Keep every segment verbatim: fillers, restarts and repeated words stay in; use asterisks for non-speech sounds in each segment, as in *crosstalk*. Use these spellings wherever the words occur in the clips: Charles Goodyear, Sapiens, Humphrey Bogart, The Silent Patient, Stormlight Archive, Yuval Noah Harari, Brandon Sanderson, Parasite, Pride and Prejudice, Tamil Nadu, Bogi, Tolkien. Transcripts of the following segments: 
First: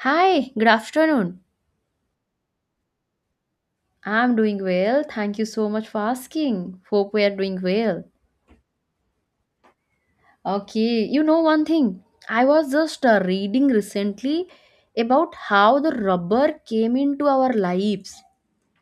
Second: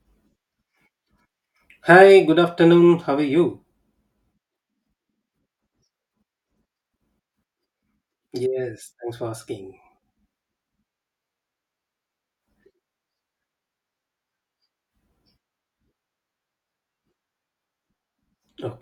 Hi, good afternoon. Hi, good afternoon. How are you? I'm doing well. Thank you so much for asking. Hope we are doing well. Yes, thanks for asking. Okay, you know one thing. I was just uh, reading recently about how the rubber came into our lives.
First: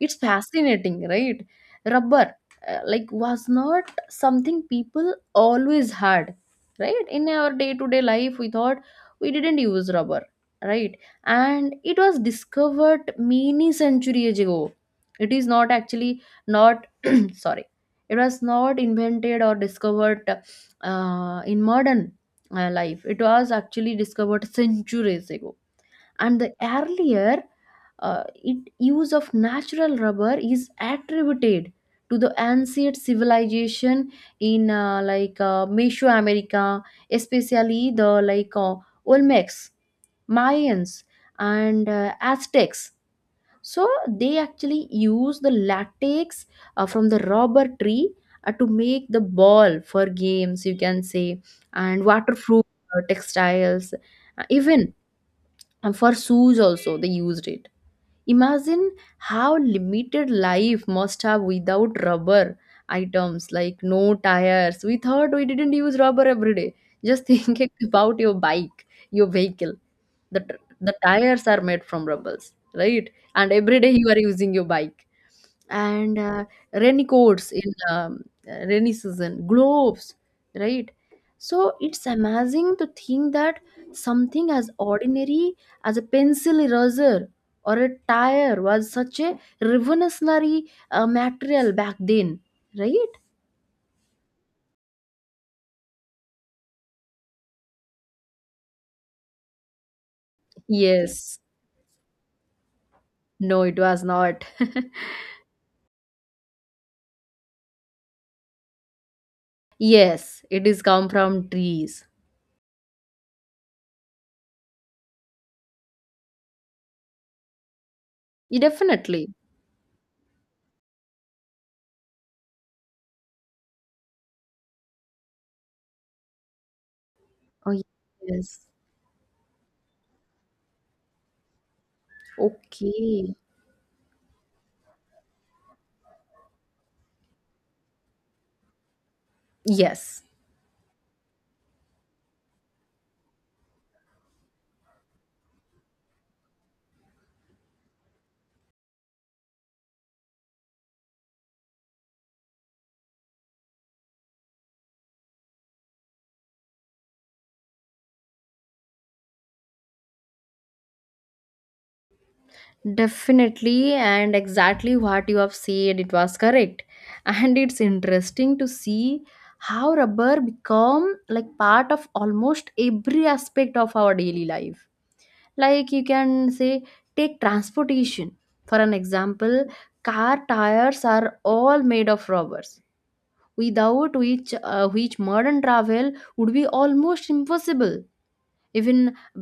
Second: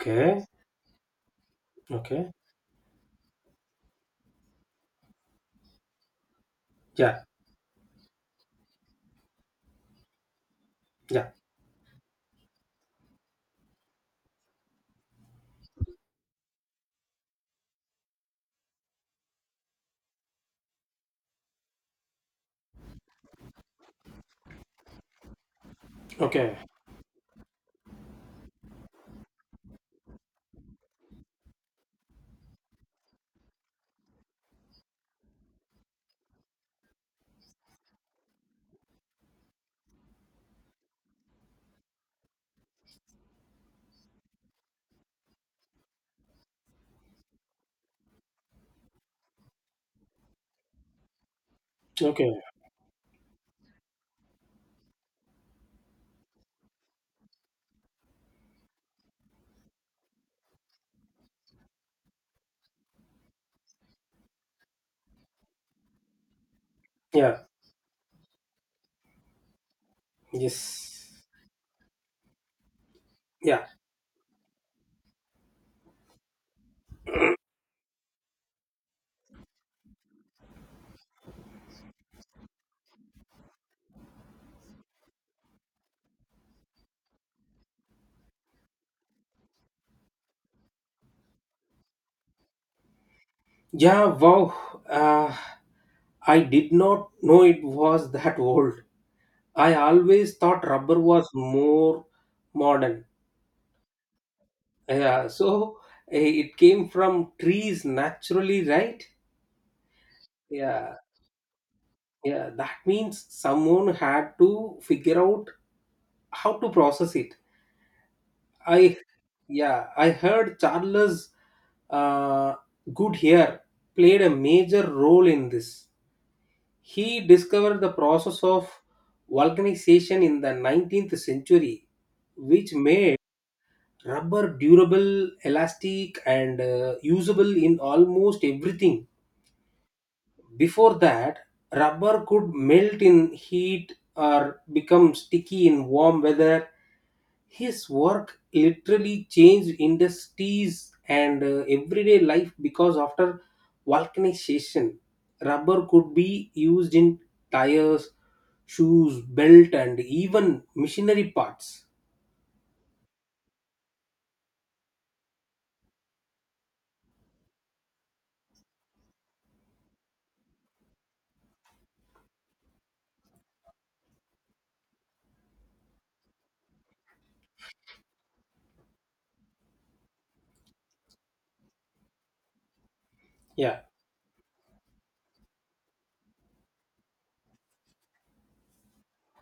It's fascinating, right? okay. Rubber, uh, like, was not something people always had, right? Yeah, In our day to day life, we thought we didn't use rubber, right? yeah. And it was discovered many centuries ago. It is not actually not, *clears throat* sorry, it was not invented or discovered uh, in modern uh, life. It was actually discovered centuries ago, and the Okay, earlier uh, it use of natural rubber is attributed to the ancient civilization in uh, like, uh, Mesoamerica, especially the like, uh, Olmecs, Mayans, and uh, Aztecs. So they actually use the latex uh, from the rubber tree uh, to make the ball for games, you can say, and okay. waterproof uh, textiles. Uh, even and for shoes also they used it. Imagine how limited life must have without rubber items like no tires. We thought we didn't use rubber every day. Just Yeah, think *laughs* about your bike, your vehicle, the, the yes. tires are made from rubbers, right? And Yeah, every day you are using your bike, and uh, raincoats in um, rainy season, gloves, right? So it's amazing to think that something as ordinary as a pencil eraser or a tire was such a revolutionary uh, material back then, right? yeah. Wow. Uh, I did not know it was that old. I always thought rubber was Yes. more modern. No, it was not. Yeah, *laughs* so eh, it came from trees naturally, right? *laughs* Yes, it is Yeah, come from trees. yeah. That means someone had to figure out how to process it. Yeah, I definitely. Yeah, I heard Charles uh, Goodyear played a major role in this. He Oh, discovered the process yes. of vulcanization in the nineteenth century, which made Okay. rubber durable, elastic, and uh, usable in almost everything. Yes. Before that, rubber could melt in heat or become sticky in warm weather. His work literally changed industries and uh, everyday life because after vulcanization, rubber could be used in tires, shoes, belt, and even machinery parts. Definitely, and exactly what you have said, it was correct. And it's interesting to see how rubber become like part of almost every aspect of our daily life. Like you can say, take transportation. For an example, car tires are all made of rubbers, Yeah, without which uh, which modern travel would be almost impossible. Even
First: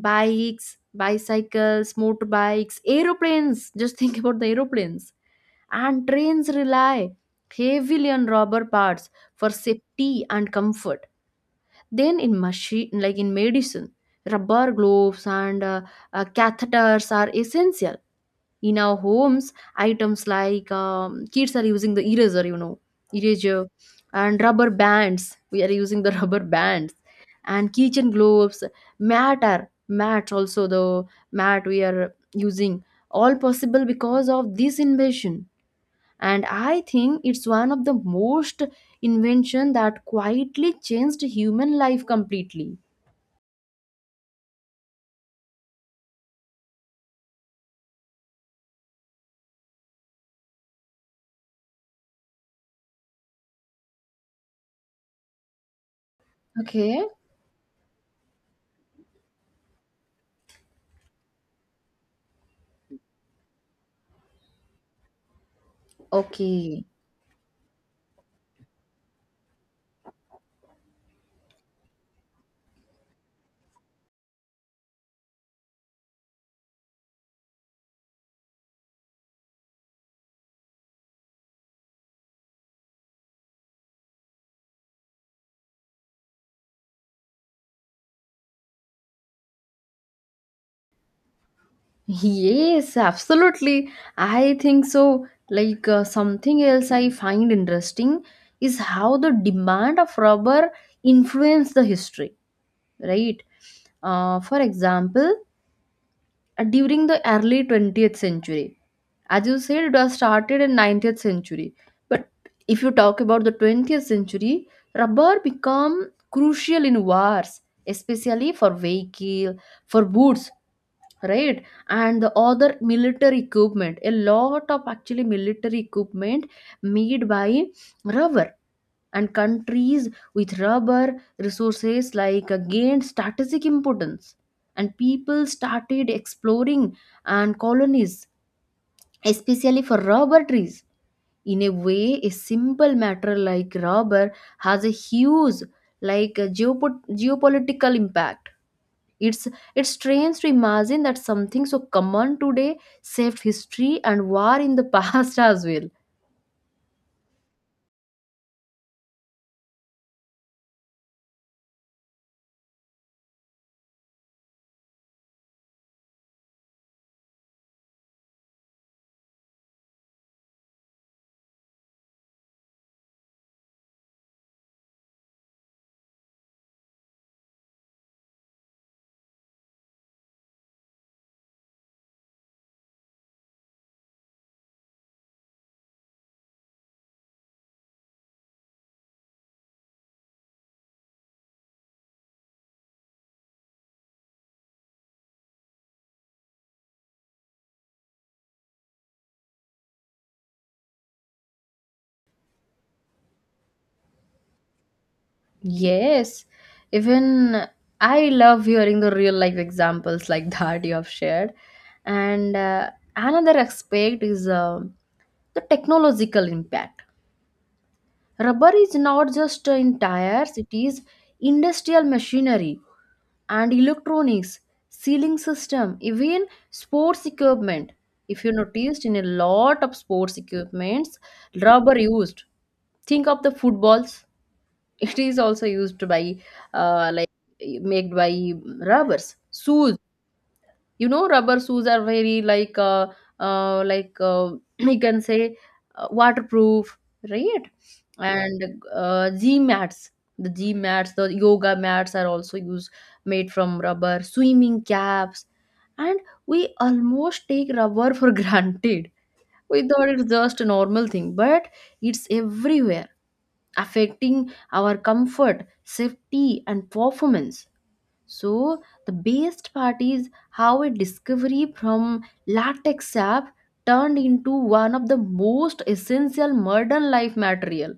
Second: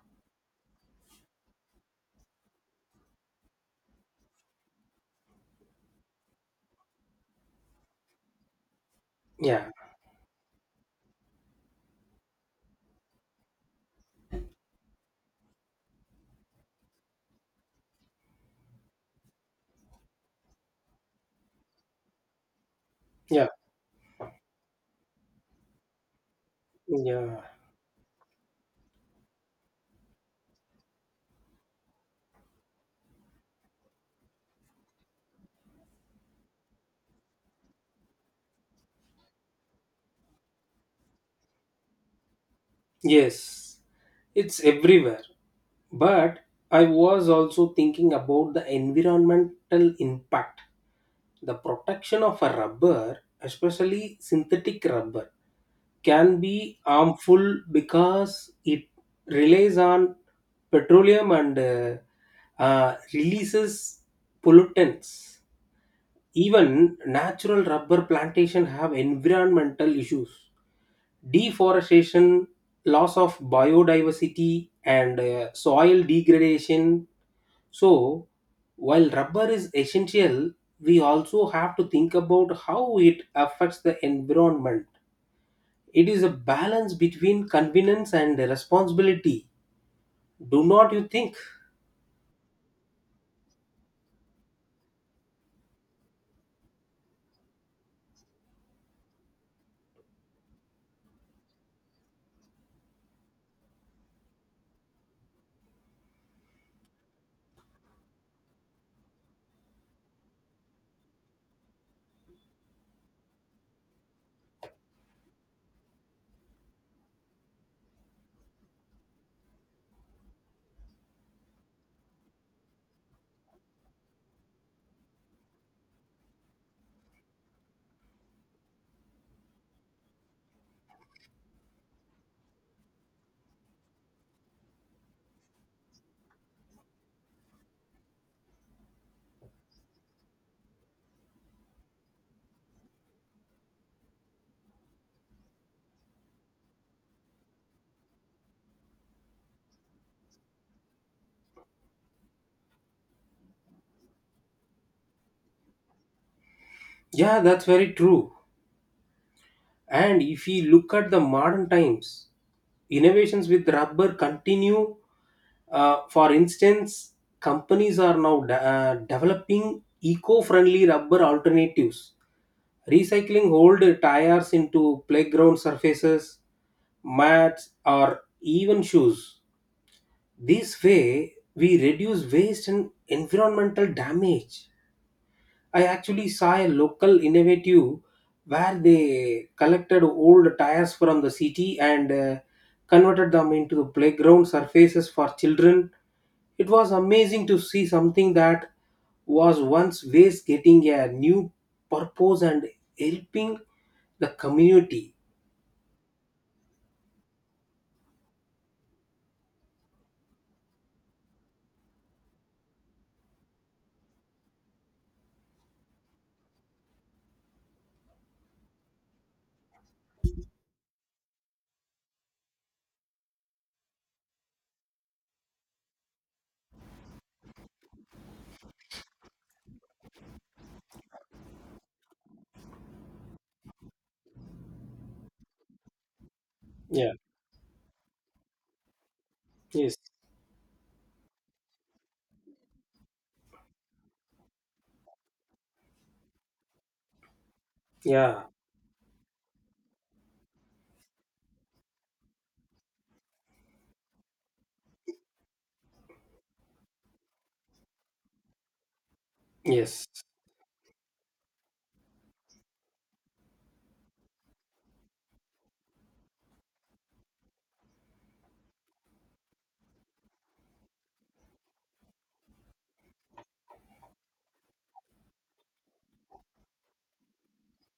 bikes, bicycles, motorbikes, aeroplanes. *laughs* Just think about the aeroplanes and trains, rely heavily on rubber parts for yeah, safety and comfort. Then in machine, like in medicine, rubber gloves and uh, uh, catheters are essential. In our homes, items like um, kids are using the eraser you know yeah, eraser, and rubber bands. We are using the *laughs* rubber bands yeah. and kitchen gloves, mat are mats, also the mat we are using, all possible because of this invention. And I think it's one of the most invention that quietly changed human life completely. Yes, it's everywhere. But I was also thinking about the environmental impact. The protection of a rubber, especially synthetic rubber, can be Okay. harmful because it relies on petroleum and uh, uh, releases pollutants. Okay. Even natural rubber plantation have environmental issues. Deforestation, loss of biodiversity, and uh, soil degradation. So, while rubber is essential, we also have to think about how it affects the environment. It is a balance between convenience and responsibility. Do not you think? Yes, absolutely. I think so. Like uh, something else I find interesting is how the demand of rubber influenced the history, right? Uh, for example, uh, during the early twentieth century, as you said it was started in nineteenth century, but if you talk about the twentieth century, rubber become crucial in wars, especially for vehicle, for boots, right? And the other military equipment, a lot of actually military equipment made by rubber. And countries with rubber resources like uh, gained strategic importance, and people started exploring and colonies especially for rubber trees. In a way, a simple matter like rubber has a huge, like a geopo- geopolitical impact. It's it's strange to imagine that something so common today saved history and war in the *laughs* past as well. Yeah, that's very true. And if we look at the modern times, innovations with rubber continue. Uh, for instance, companies are now de- uh, developing eco-friendly rubber alternatives, recycling old tires into playground surfaces, mats, or even shoes. This way, we reduce waste and environmental damage. I actually saw a local innovative where they collected old tires from the city and uh, converted them into the playground surfaces for children. It was amazing to see something that was once waste getting a new purpose and helping the community. Yes, even I love hearing the real life examples like *laughs* that you have shared. And uh, another aspect is um the technological impact. Rubber is not just uh, in tires, it is industrial machinery and electronics, sealing system, even sports equipment. If you noticed, in a lot of sports equipments, rubber used. Think of the footballs, it is also used by uh, Yeah. like made by rubbers, Yes. shoes. You know, rubber shoes are very like uh, uh like uh, *clears throat* we can say uh, waterproof, right? Yeah. And uh, gym mats, the gym mats, the yoga mats are also used, made from rubber, swimming caps. And we almost take rubber for *laughs* granted. We Yes. thought it's just a normal thing, but it's everywhere, affecting our comfort, safety, and performance. So, the best part is how a discovery from latex sap turned into one of the most essential modern life material,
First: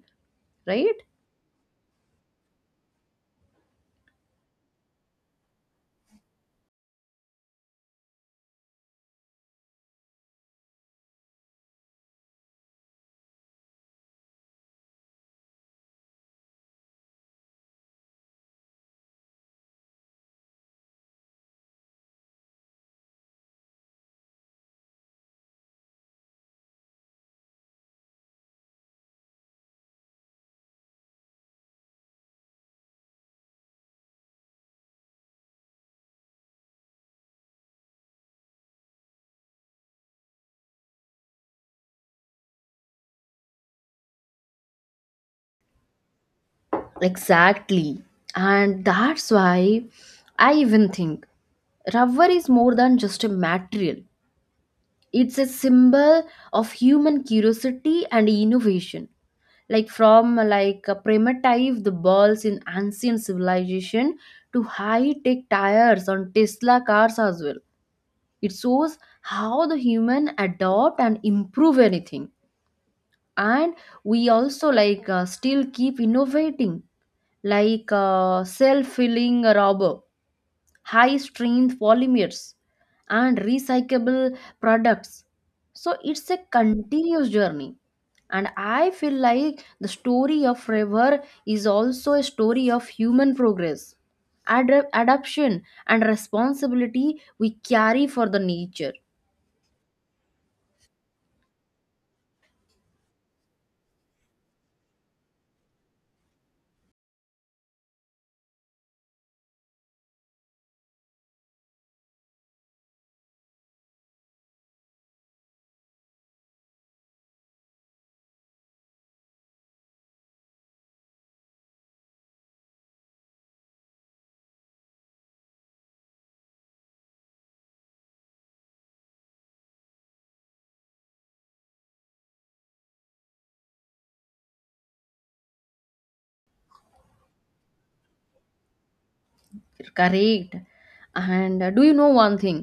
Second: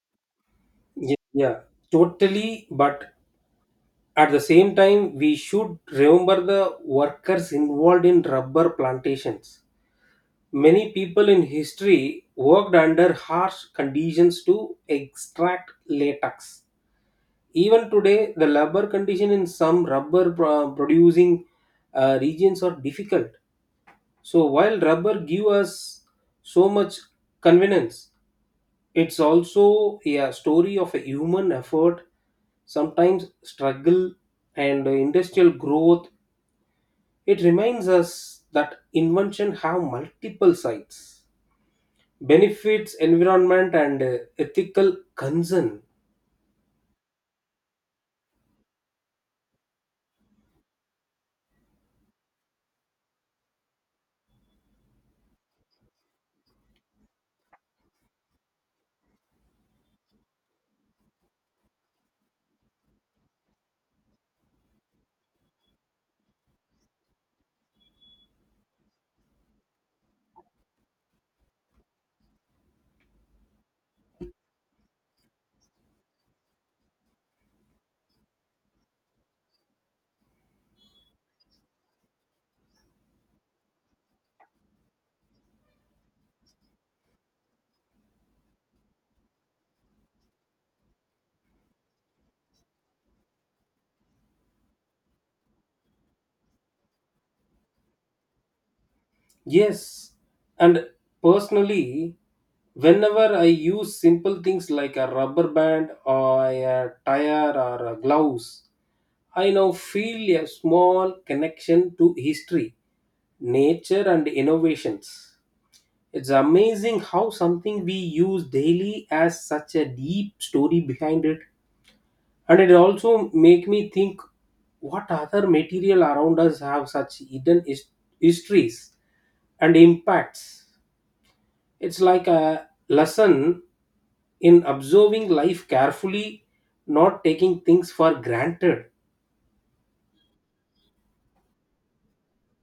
right? Ye- Yeah. Totally. But at the same time, we should remember the workers involved in rubber plantations. Many people in history worked under harsh conditions to extract latex. Even today, the labor condition in some rubber pro- producing uh, regions are difficult. So while rubber give us so much convenience, it's also a story of a human effort, sometimes struggle and industrial growth. It reminds us that invention have multiple sides, benefits, environment, and uh, ethical concern. Exactly. And that's why I even think rubber is more than just a material, it's a symbol of human curiosity and innovation. Like from uh, like uh, primitive the balls in ancient civilization to high-tech tires on Tesla cars as well. It shows how the human adopt and improve anything. And we also like uh, still keep innovating, like uh, self-filling robber, high strength polymers, and recyclable products. So it's a continuous journey, and I feel like the story of river is also a story of human progress, ad- adaption, and responsibility we carry for the nature. Yes, and personally, whenever I use simple things like a rubber band or a tire or a gloves, I now feel a small connection to history, nature, and innovations. It's amazing how something we use daily has such a deep story behind it, and it also make me think what other material around us have such hidden his- histories and impacts. It's like a lesson in observing life carefully, not taking things for granted. Correct. And uh, do you know one thing,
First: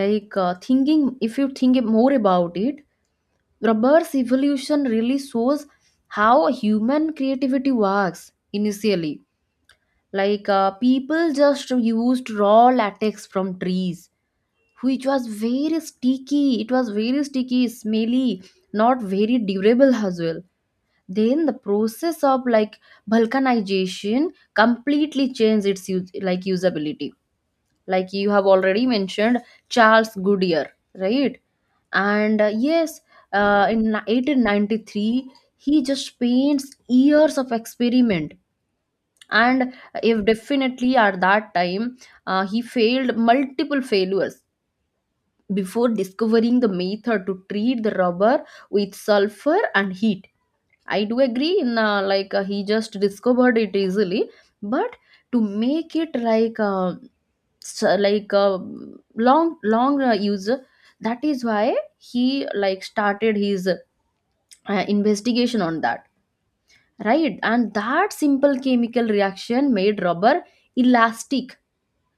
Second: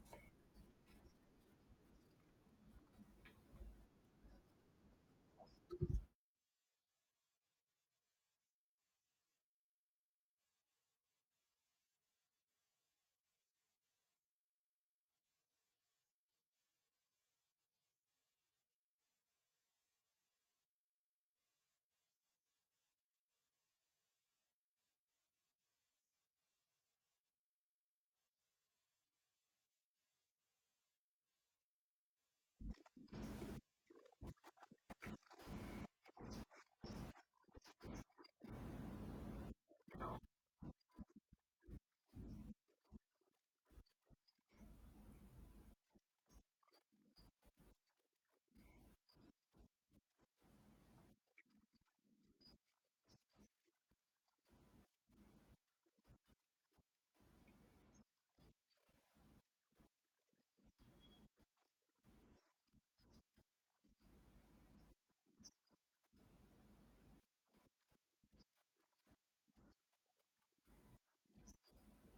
like uh, thinking, if you think more about it, Rubber's evolution really shows how human creativity works initially. Like uh, people just used raw latex from trees, which was very sticky. It was very sticky, smelly, not very durable as well. Then the process of like vulcanization completely changed its use, like usability, like you have already mentioned Charles Goodyear, right? And uh, yes, uh, in eighteen ninety-three he just paints years of experiment. And if definitely at that time, uh, he failed multiple failures before discovering the method to treat the rubber with sulfur and heat. I do agree in uh, like uh, he just discovered it easily, but to make it like uh, so, like uh, long long uh, user, that is why he like started his uh, investigation on that, right? And that simple chemical reaction made rubber elastic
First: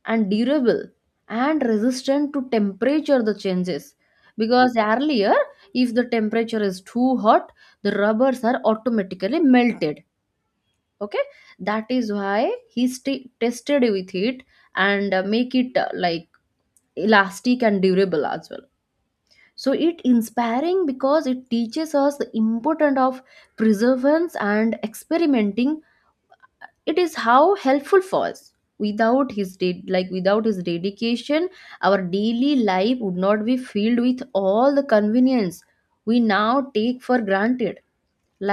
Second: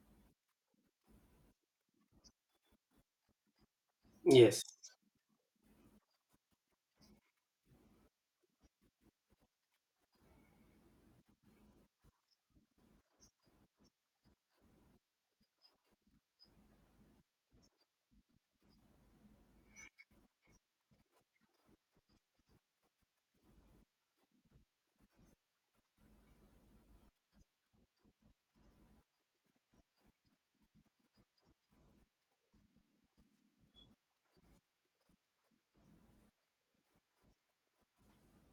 and durable and resistant to temperature the changes. Yes, Because earlier, if the temperature is too hot, the rubbers are automatically melted. Okay, that is why he st- tested with it and uh, make it uh, like elastic and durable as well. So it inspiring because it teaches us the importance of perseverance and experimenting. It is how helpful for us. Without his de- like without his dedication, our daily life would not be filled with all the convenience we now take for granted.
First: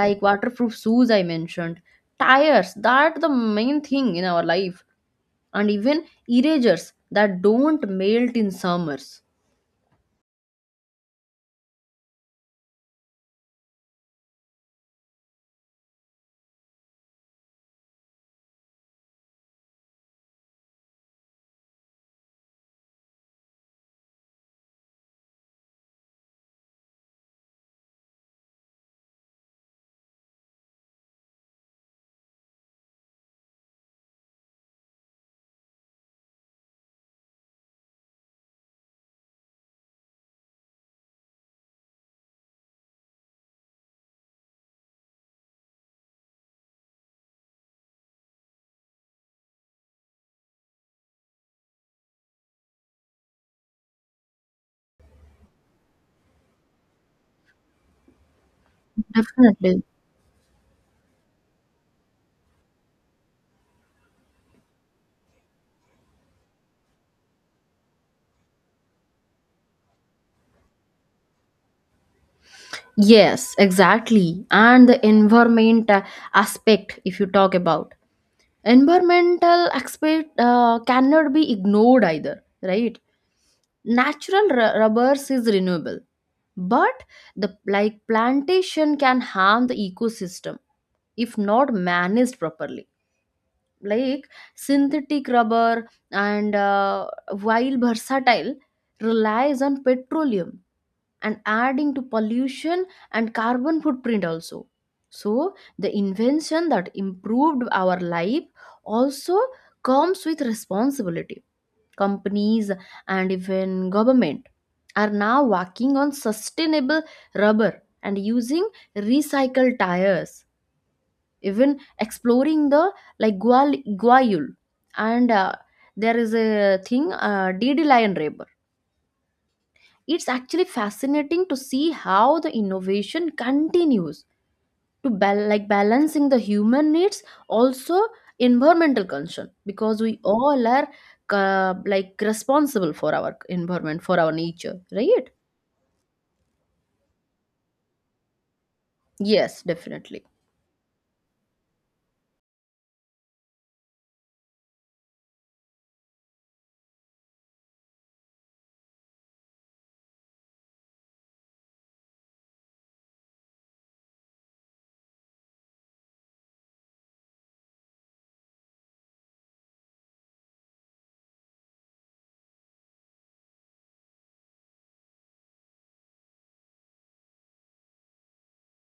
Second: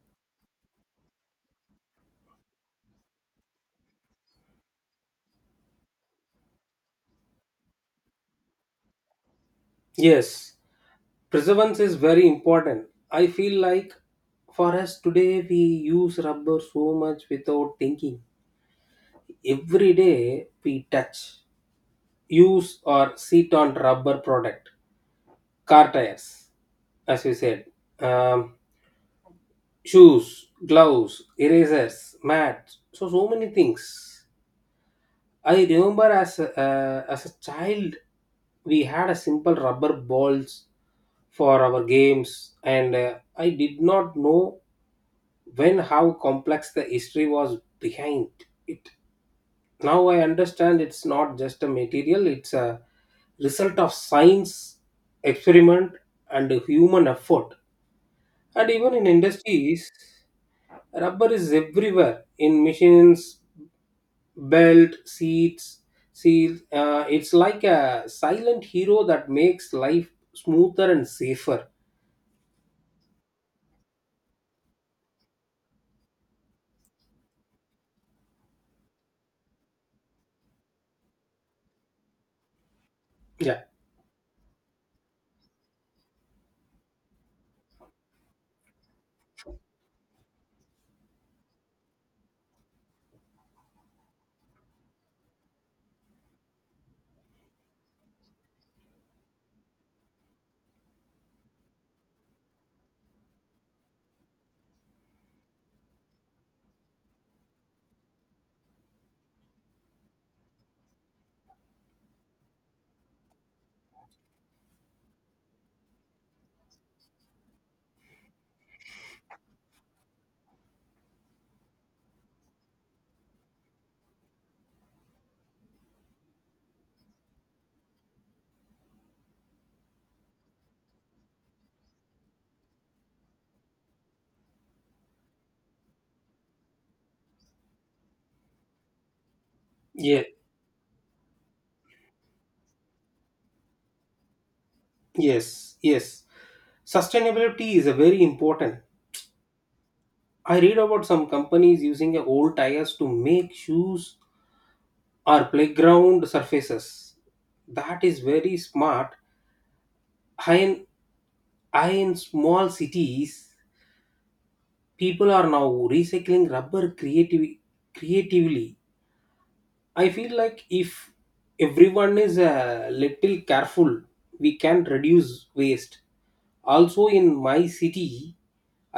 Like waterproof shoes I mentioned, tires, that the main thing in our life, and even erasers that don't melt in summers. yes, preservance is very important. I feel like for us today we use rubber so much without thinking. Every day we touch, use or sit on rubber product, car tires, as you said, um, shoes, gloves, erasers, mats. So so many things. I remember as a, uh, as a child, we had a simple rubber balls for our games, and uh, I did not know when how complex the history was behind it. Now I understand it's not just a material; it's a result of science, experiment, and human effort. And even in Definitely. industries, rubber is everywhere in machines, belt, seats, seals. Uh, it's like a silent hero that makes life smoother and safer. Yes, exactly. And the environment uh, aspect, if you talk about environmental aspect, uh, cannot be ignored either, right? Yeah. Natural ru- rubbers is renewable, but the like plantation can harm the ecosystem if not managed properly. Like synthetic rubber and uh, while versatile, relies on petroleum and adding to pollution and carbon footprint also. So the invention that improved our life also comes with responsibility. Companies and even government are now working on sustainable rubber and using recycled tires, even exploring the like gual guayul, and uh, there is a thing uh, dd lion rubber. It's actually fascinating to see how the innovation continues to bal- like balancing the human needs, also environmental concern, because we Yeah. all are uh, like responsible for our environment, for our nature, right? Yes. Yes. Sustainability is a very important. Yes, definitely. I read about some companies using a old tires to make shoes or playground surfaces. That is very smart. I in, I in small cities, people are now recycling rubber creativ- creatively. I feel like if everyone is a little careful, we can reduce waste. Also in my city,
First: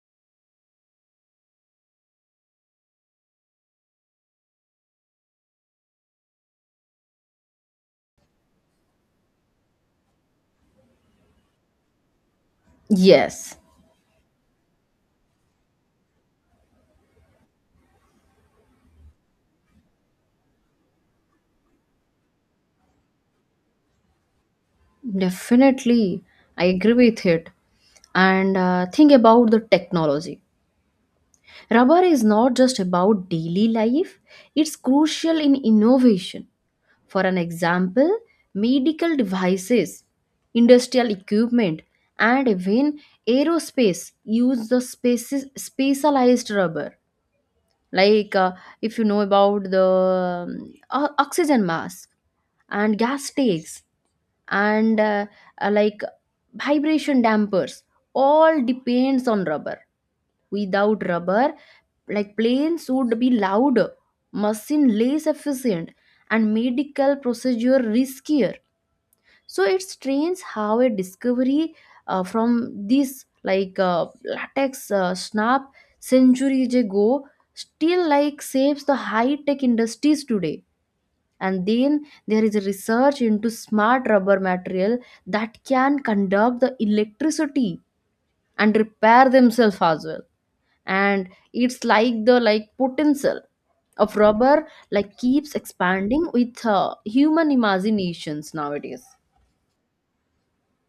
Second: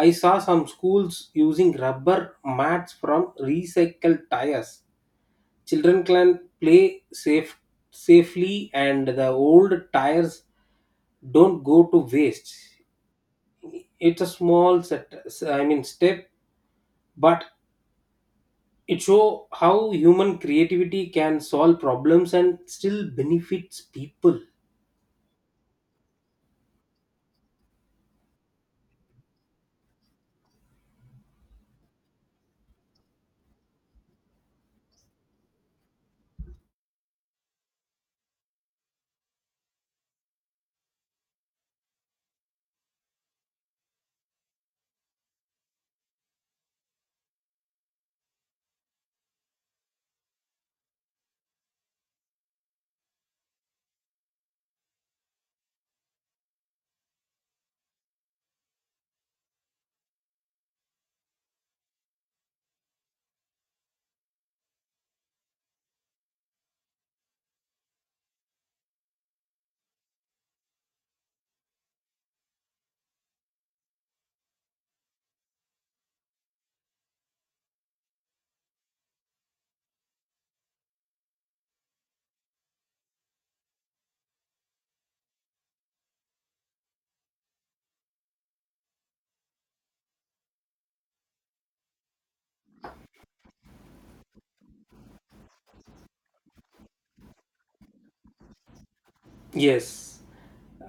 I saw some schools using rubber mats from recycled tires. Children can play safe safely and the old tires don't go to waste. Yes, It's a small set, I mean, step, but it show how human creativity can solve problems and still benefits people. definitely, I agree with it. And uh, think about the technology. Rubber is not just about daily life, it's crucial in innovation. For an example, medical devices, industrial equipment, and even aerospace use the spaces, specialized rubber. Like uh, if you know about the um, o- oxygen mask and gas tanks and uh, uh, like vibration dampers, all depends on rubber. Without rubber, like planes would be louder, machine less efficient, and medical procedure riskier. So it's strange how a discovery uh, from this like uh, latex uh, snap centuries ago still like saves the high tech industries today. And then there is research into smart rubber material that can conduct the electricity and repair themselves as well. And it's like the like potential of rubber like keeps expanding with uh, human imaginations nowadays. Yes,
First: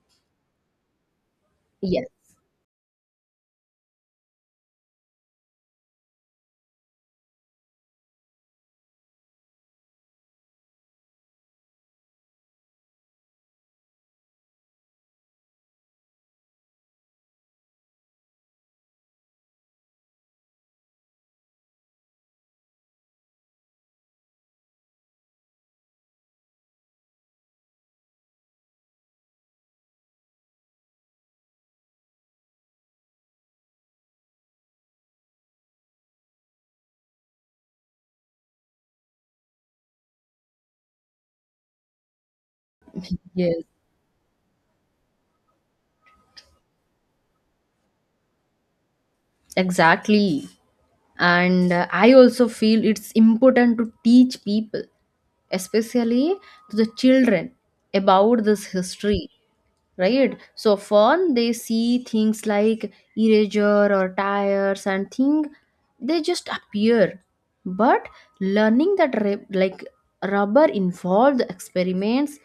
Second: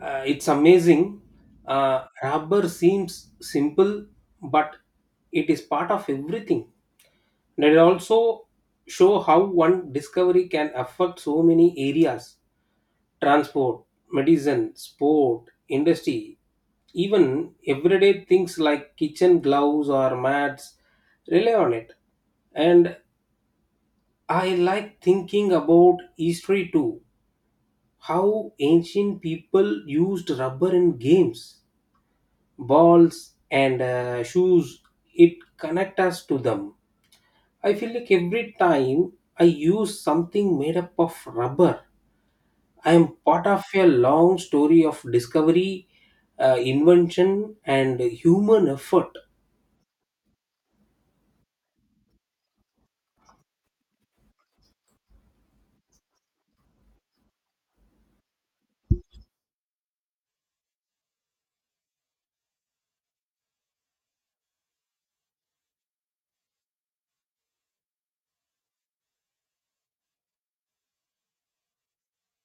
uh, it's amazing. Uh, yes. Rubber seems simple, but it is part of everything. And it also show how one discovery can affect so many areas: transport, medicine, sport, industry, even everyday things like kitchen gloves or mats rely on it. And I like thinking about history too. How ancient people used rubber in games, balls, and uh, shoes. It connects us to them. I feel like every time I use something made up of rubber, I am part Yes, of a long story of discovery, uh, invention, and human effort. exactly. And uh, I also feel it's important to teach people, especially to the children, about this history, right? So often they see things like erasure or tires and thing, they just appear, but learning that re- like rubber involved experiments,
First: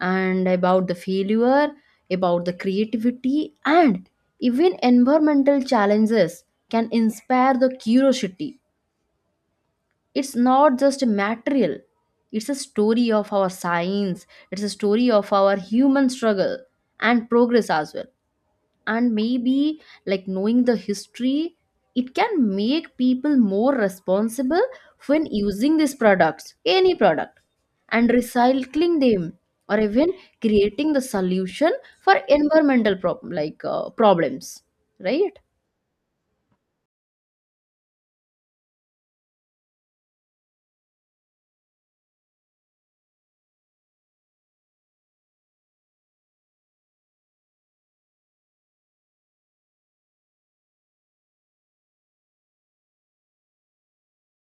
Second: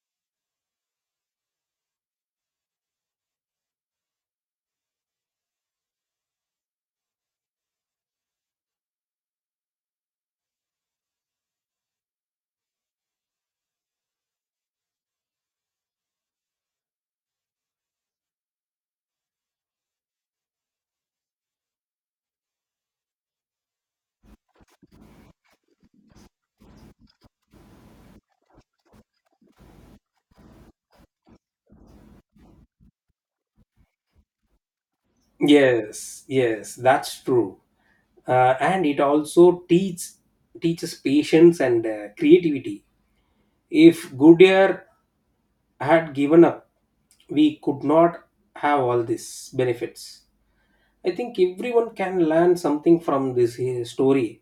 and about the failure, about the creativity, and even environmental challenges can inspire the curiosity. It's not just material, it's a story of our science, it's a story of our human struggle and progress as well. And maybe like knowing the history, it can make people more responsible when using these products, any product, and recycling them, or even creating the solution for environmental problem like uh, problems, right? Yes, yes, that's true. Uh, and it also teach, teaches patience and uh, creativity. If Goodyear had given up, we could not have all these benefits. I think everyone can learn something from this uh, story.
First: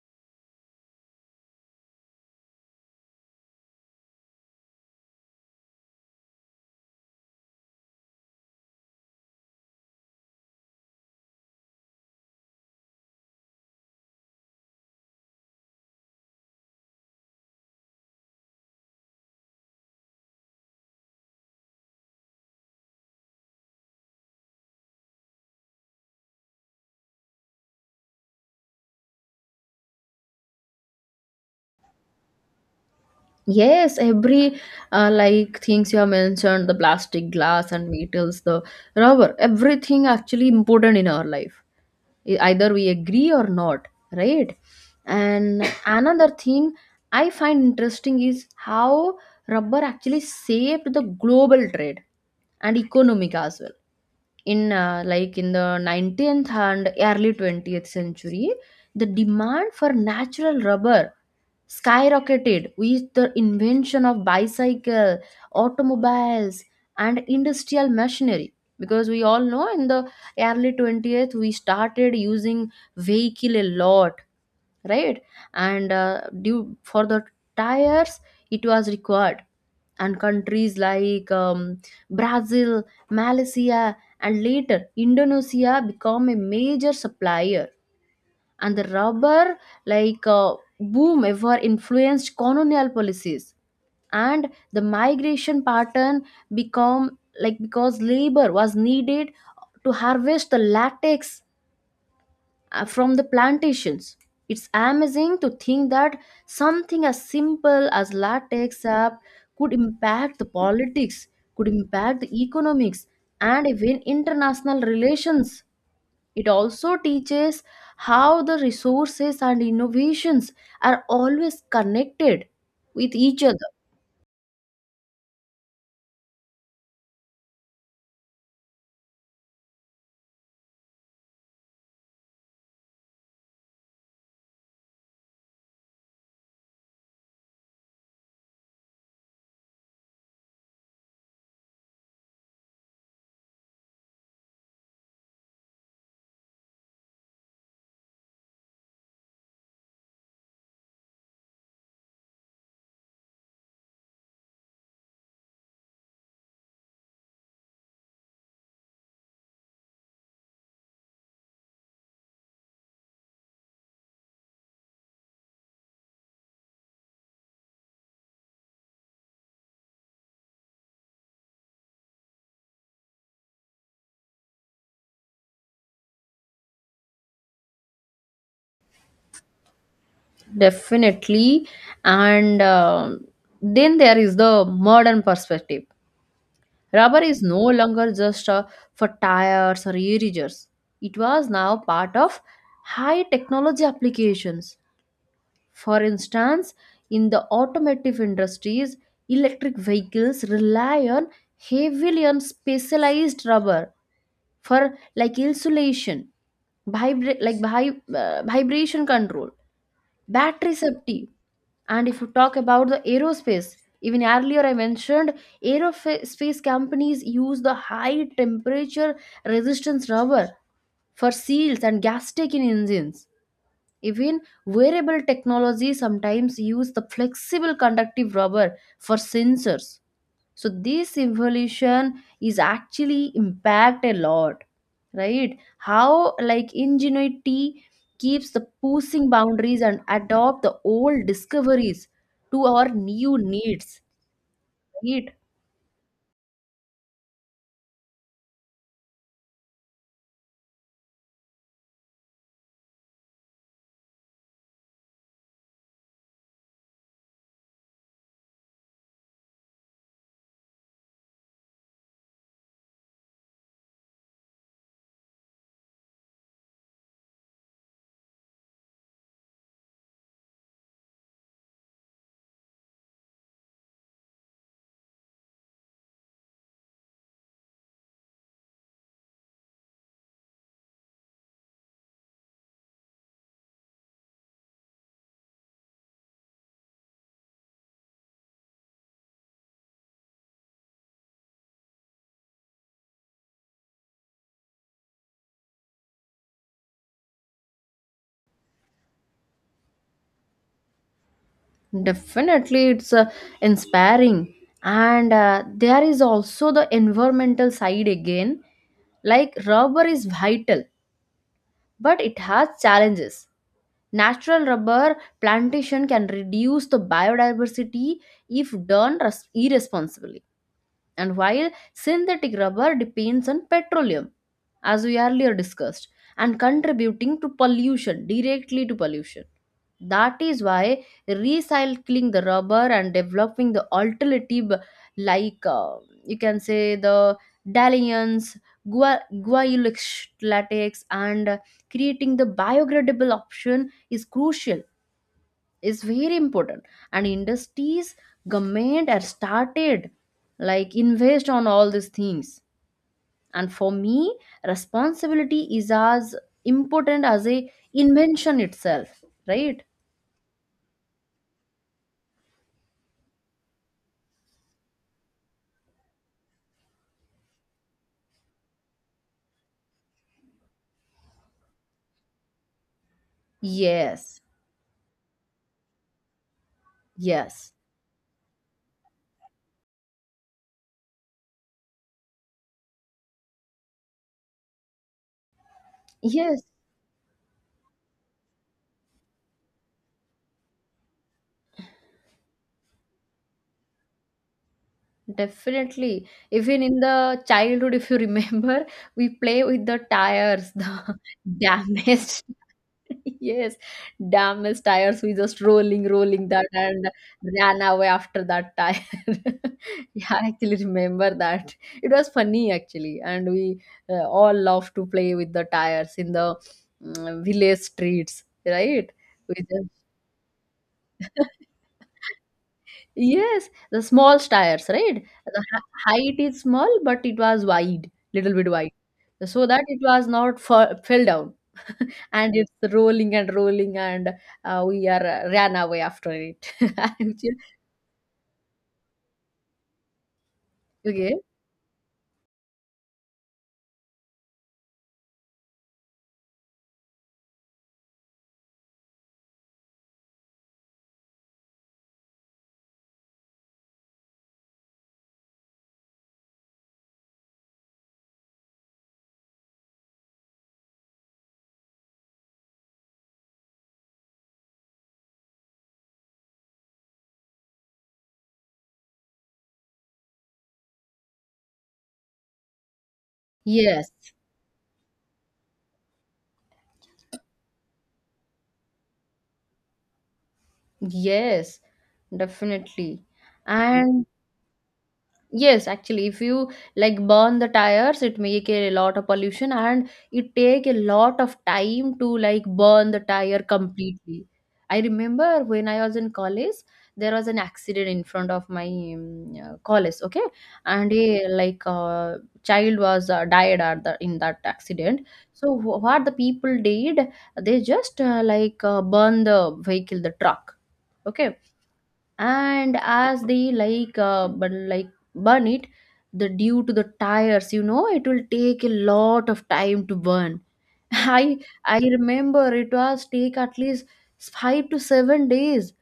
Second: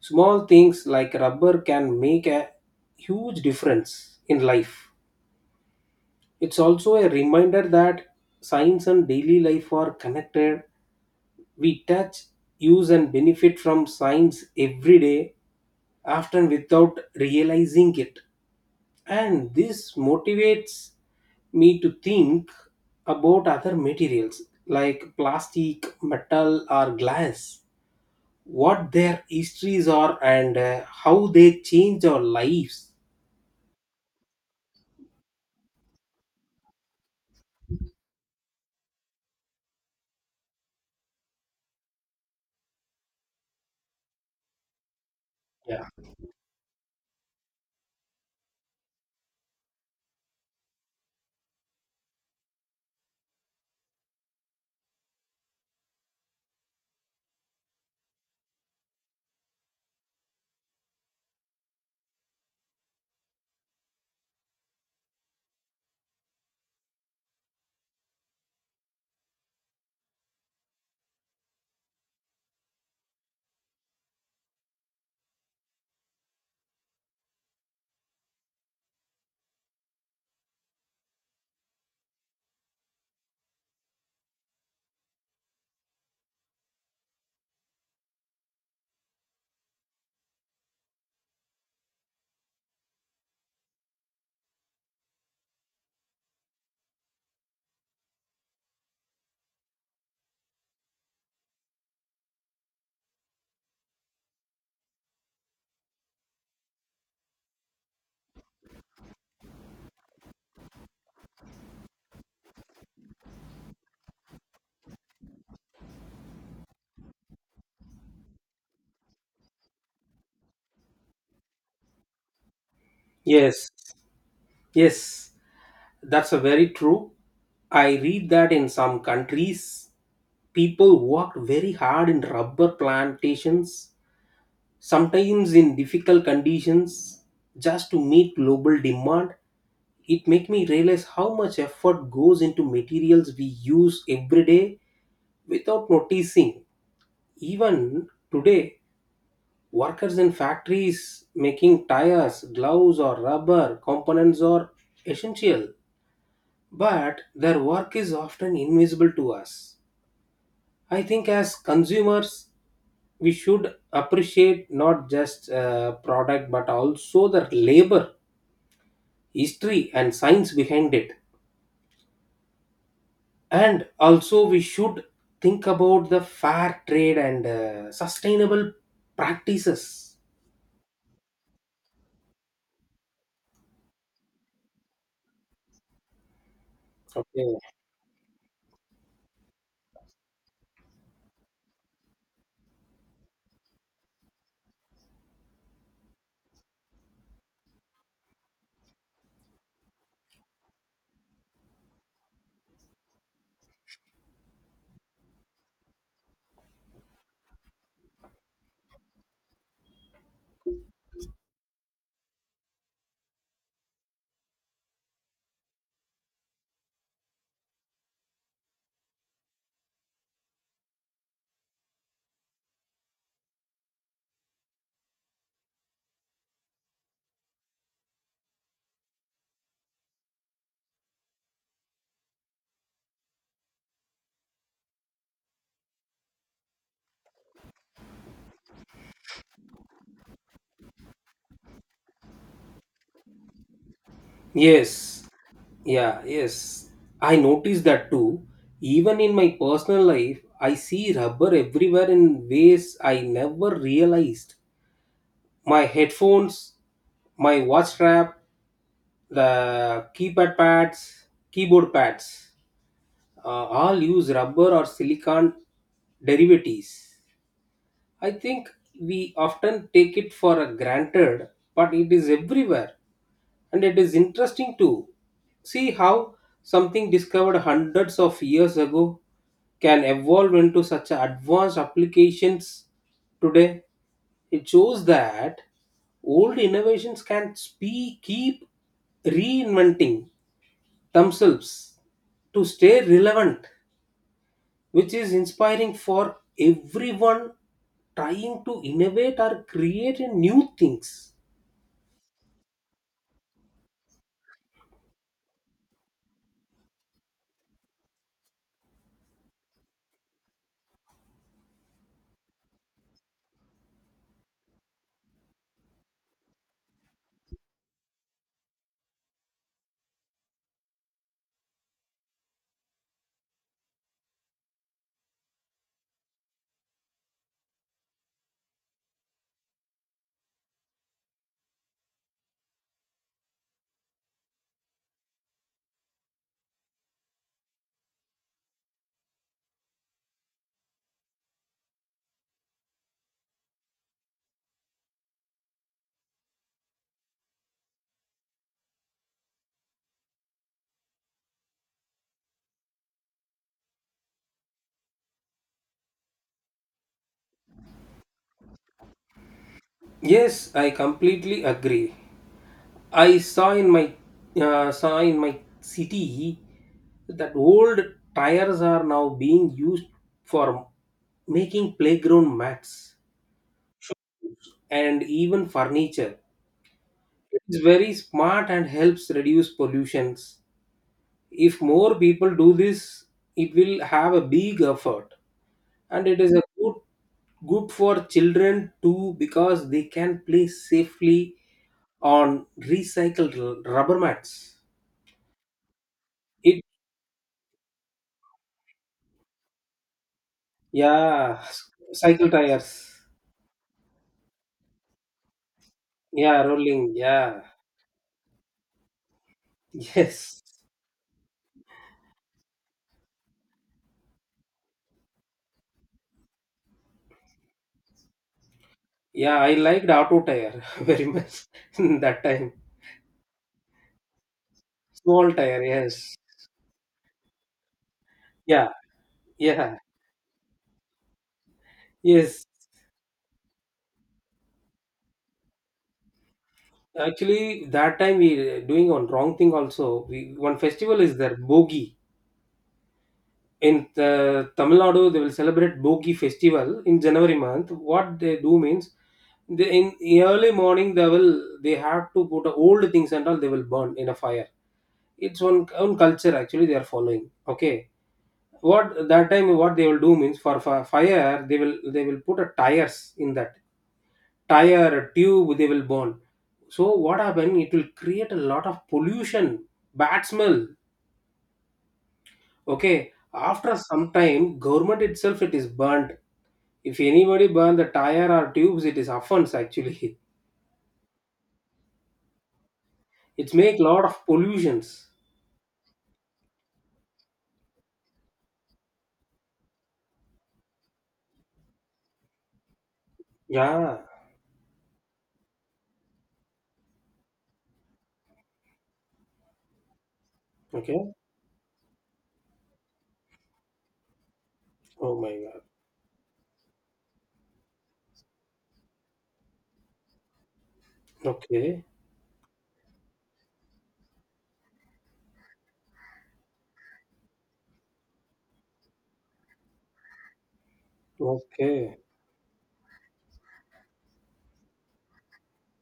Small things like rubber can make a huge difference in life. It's also a reminder that science and daily life are connected. We touch, use, and benefit from science every day, often without realizing it. And this motivates me to think about other materials like plastic, metal or glass, what their histories are, and uh, how they change our lives. Yes, every uh, like things you have mentioned, the plastic, glass, and metals, the rubber, everything actually important in our life. E- Either we agree or not, right? And Yeah, another thing I find interesting is how rubber actually saved the global trade and economic as well in uh, like in the nineteenth and early twentieth century the demand for natural rubber skyrocketed with the invention of bicycle, automobiles, and industrial machinery, because we all know in the early twentieth we started using vehicle a lot, right? And uh, due for the tires it was required. And countries like um, brazil, malaysia, and later indonesia become a major supplier. And the rubber like uh, boom ever influenced colonial policies and the migration pattern, become like because labor was needed to harvest the latex uh, from the plantations. It's amazing to think that something as simple as latex app could impact the politics, could impact the economics, and even international relations. It also teaches how the resources and innovations are always connected with each other. yes, yes, that's a very true. I read that in some countries, people worked very hard in rubber plantations, sometimes in difficult conditions, just to meet global demand. It make me realize how much effort goes into materials we use every day without noticing. Even today, workers in factories making tires, gloves or rubber components are essential, but their work is often invisible to us. I think as consumers, we should appreciate not just uh, product but also the labor, history and science behind it. And also we should think about the fair trade and uh, sustainable practices. Definitely. And um then there is the modern perspective. Rubber is Okay. no longer just uh, for tires or erasers. It was now part of high technology applications. For instance, in the automotive industries, electric vehicles rely on heavily on specialized rubber for like insulation, vibra- like vi- uh, vibration control, battery safety, and if you talk about the aerospace, even earlier I mentioned aerospace companies use the high temperature resistance rubber for seals and gas tank in engines. Even wearable technology sometimes use the flexible conductive rubber for sensors. So this evolution is actually impact a lot, right? How like ingenuity keeps the pushing boundaries and adopt the old discoveries to our new needs, Yes, right? yeah, yes, I noticed that too. Even in my personal life, I see rubber everywhere in ways I never realized. My headphones, my watch strap, the keypad pads keyboard pads, uh, all use rubber or silicon derivatives. I think we often take it for a granted, but it is everywhere and it is interesting too. See how something discovered hundreds of years ago can evolve into such advanced applications today. It shows that old innovations can spe- keep reinventing themselves to stay relevant, which is inspiring for everyone trying to innovate or create a new things. Definitely, it's uh, inspiring. And uh, there is also the environmental side again. Like rubber is vital but it has challenges. Natural rubber plantation can reduce the biodiversity if done res- irresponsibly, and while synthetic rubber depends on petroleum, as we earlier discussed, and contributing to pollution, directly to pollution. That is why recycling the rubber and developing the alternative, like uh, you can say the dalliance, gua- guayulic latex, and creating the biodegradable option is crucial, is very important. And industries, government are started like invest on all these things. And for me, responsibility is as important as a invention itself, right? Yes, I completely agree. I saw in my uh, saw in my city that old tires are now being used for making playground mats Yes, and even furniture. yes, It's very smart and helps reduce pollutions. If more people do this, it will have a big effort. And it is yes, a good good for children too because they can play safely on recycled r- rubber mats. definitely, It. even in the childhood if you *laughs* remember we play with the tires, the *laughs* Yeah, s- damaged. cycle *laughs* tires. Yes, damaged tires. We just rolling, rolling Yeah, that, and rolling. Yeah, ran away after that tire. *laughs* Yeah, I yes, actually remember that. It was funny actually, and we uh, all love to play with the tires in the mm, village streets, right? We yeah, I just liked auto tire *laughs* very much. *laughs* *laughs* That time. Yes, the small tires, right? Small The h- tire, yes. height is small, but it was wide, little bit Yeah, wide, so that yeah, it was not fa- fell down, and yes. it's rolling and rolling and uh, we are uh, ran away after it. *laughs* And you- Actually that time we uh, doing on wrong thing also. We one festival okay. is there, bogi, in the Tamil Nadu. They will celebrate Bogi festival in January month. What they do means, they in early morning they will they have to put old things and all they will burn in a fire. It's one own culture actually they are following. Okay, what that time what they will do means, for, for fire they will they will put a tires in that tire a tube they will burn. So what happened? It will create a lot of pollution, bad smell. Okay, after Yes, some time, government itself it is burnt. If anybody burn the tire or tubes, it is offense actually. yes, definitely. *laughs* It's make And lot of pollutions. yes, actually, if you like burn the tires, it make a lot of pollution and it take a lot of time to like burn the tire Yeah. completely. I remember when I was in college, there was an accident in front of my um, uh, college, okay? And Okay. a like uh, child was uh, died at the in that accident. Oh my So God. wh- what the people did, they just uh, like uh, burn the vehicle, the truck, okay? Okay. And as they like uh, but like burn it, the due to the tires you know it will take a lot of time to burn. *laughs* I I Okay. remember it was take at least five to seven days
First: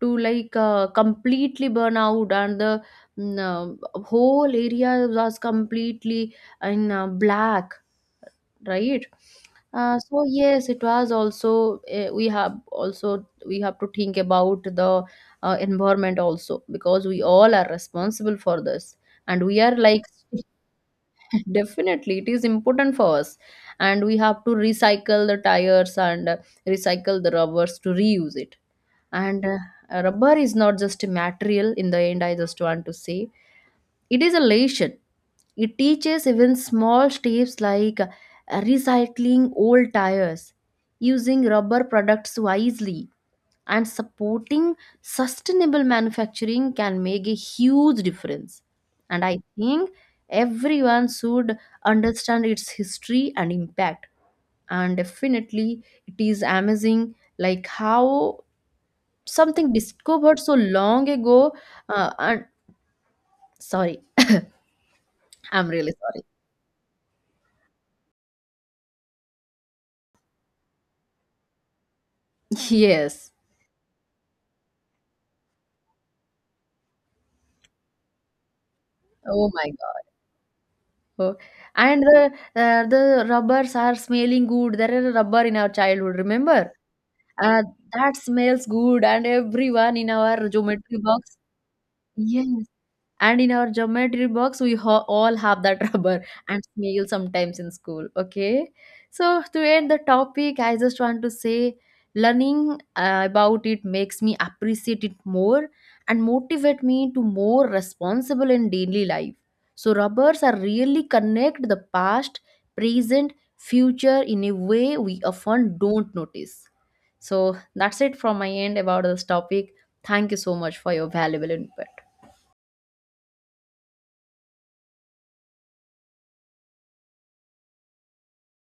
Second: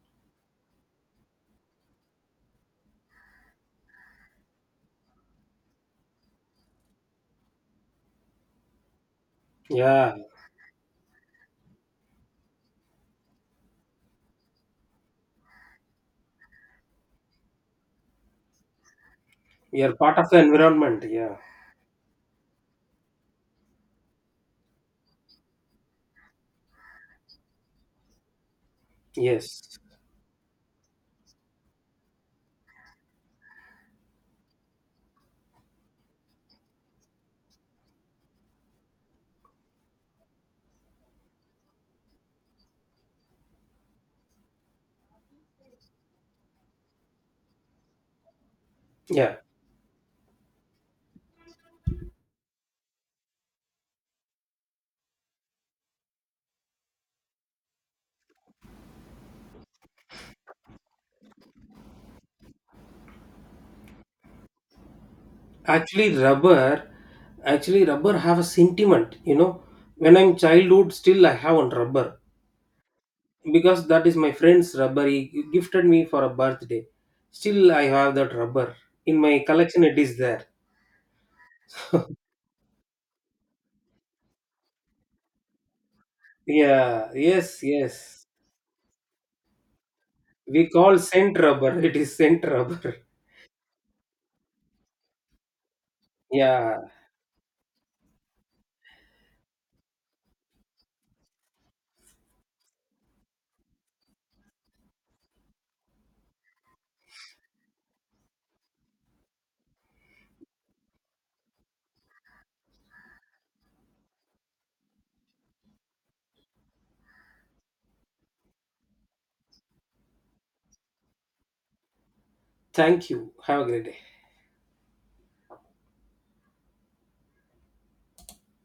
to like uh, completely burn out, and the mm, uh, whole area was completely in uh, black, right? uh, Yeah. so yes, it was also uh, we have also we have to think about the uh, environment also, because we all are responsible for this, and we are We are like part of the *laughs* environment. Yeah. definitely it is important for us, and we have to recycle the tires and uh, recycle the rubbers to reuse it. And Yes. uh, rubber is not just a material. In the end, I just want to say it is a lesson. It teaches even small steps like uh, recycling old tires, using rubber products wisely, and supporting sustainable manufacturing can make a huge difference. And Yeah. I think everyone should understand its history and impact. And definitely it is amazing like how something discovered so long ago uh, and sorry, I'm really Actually, sorry. rubber. Actually, rubber have a sentiment. You know, when I'm childhood, still I have one rubber *laughs* Yes. because that is my friend's rubber. He gifted me for a birthday. Still, I have that rubber in my Oh my collection. It god. is there. Oh. And the uh, the rubbers are smelling good. There is a rubber in our childhood, remember? Yeah. uh, Yes. that Yes. smells good, and everyone in our We geometry call box. scent rubber. *laughs* It is scent Yes. rubber. *laughs* And in our geometry box, we ho- all have that *laughs* rubber and Yeah. snail sometimes in school. Okay. So, to end the topic, I just want to say learning uh, about it makes me appreciate it more and motivate me to more responsible in daily life. So, rubbers are really connect the past, present, future in a way we often don't notice. So, that's it from my end about this topic. Thank you so much for your valuable input. Thank you. Have a great day.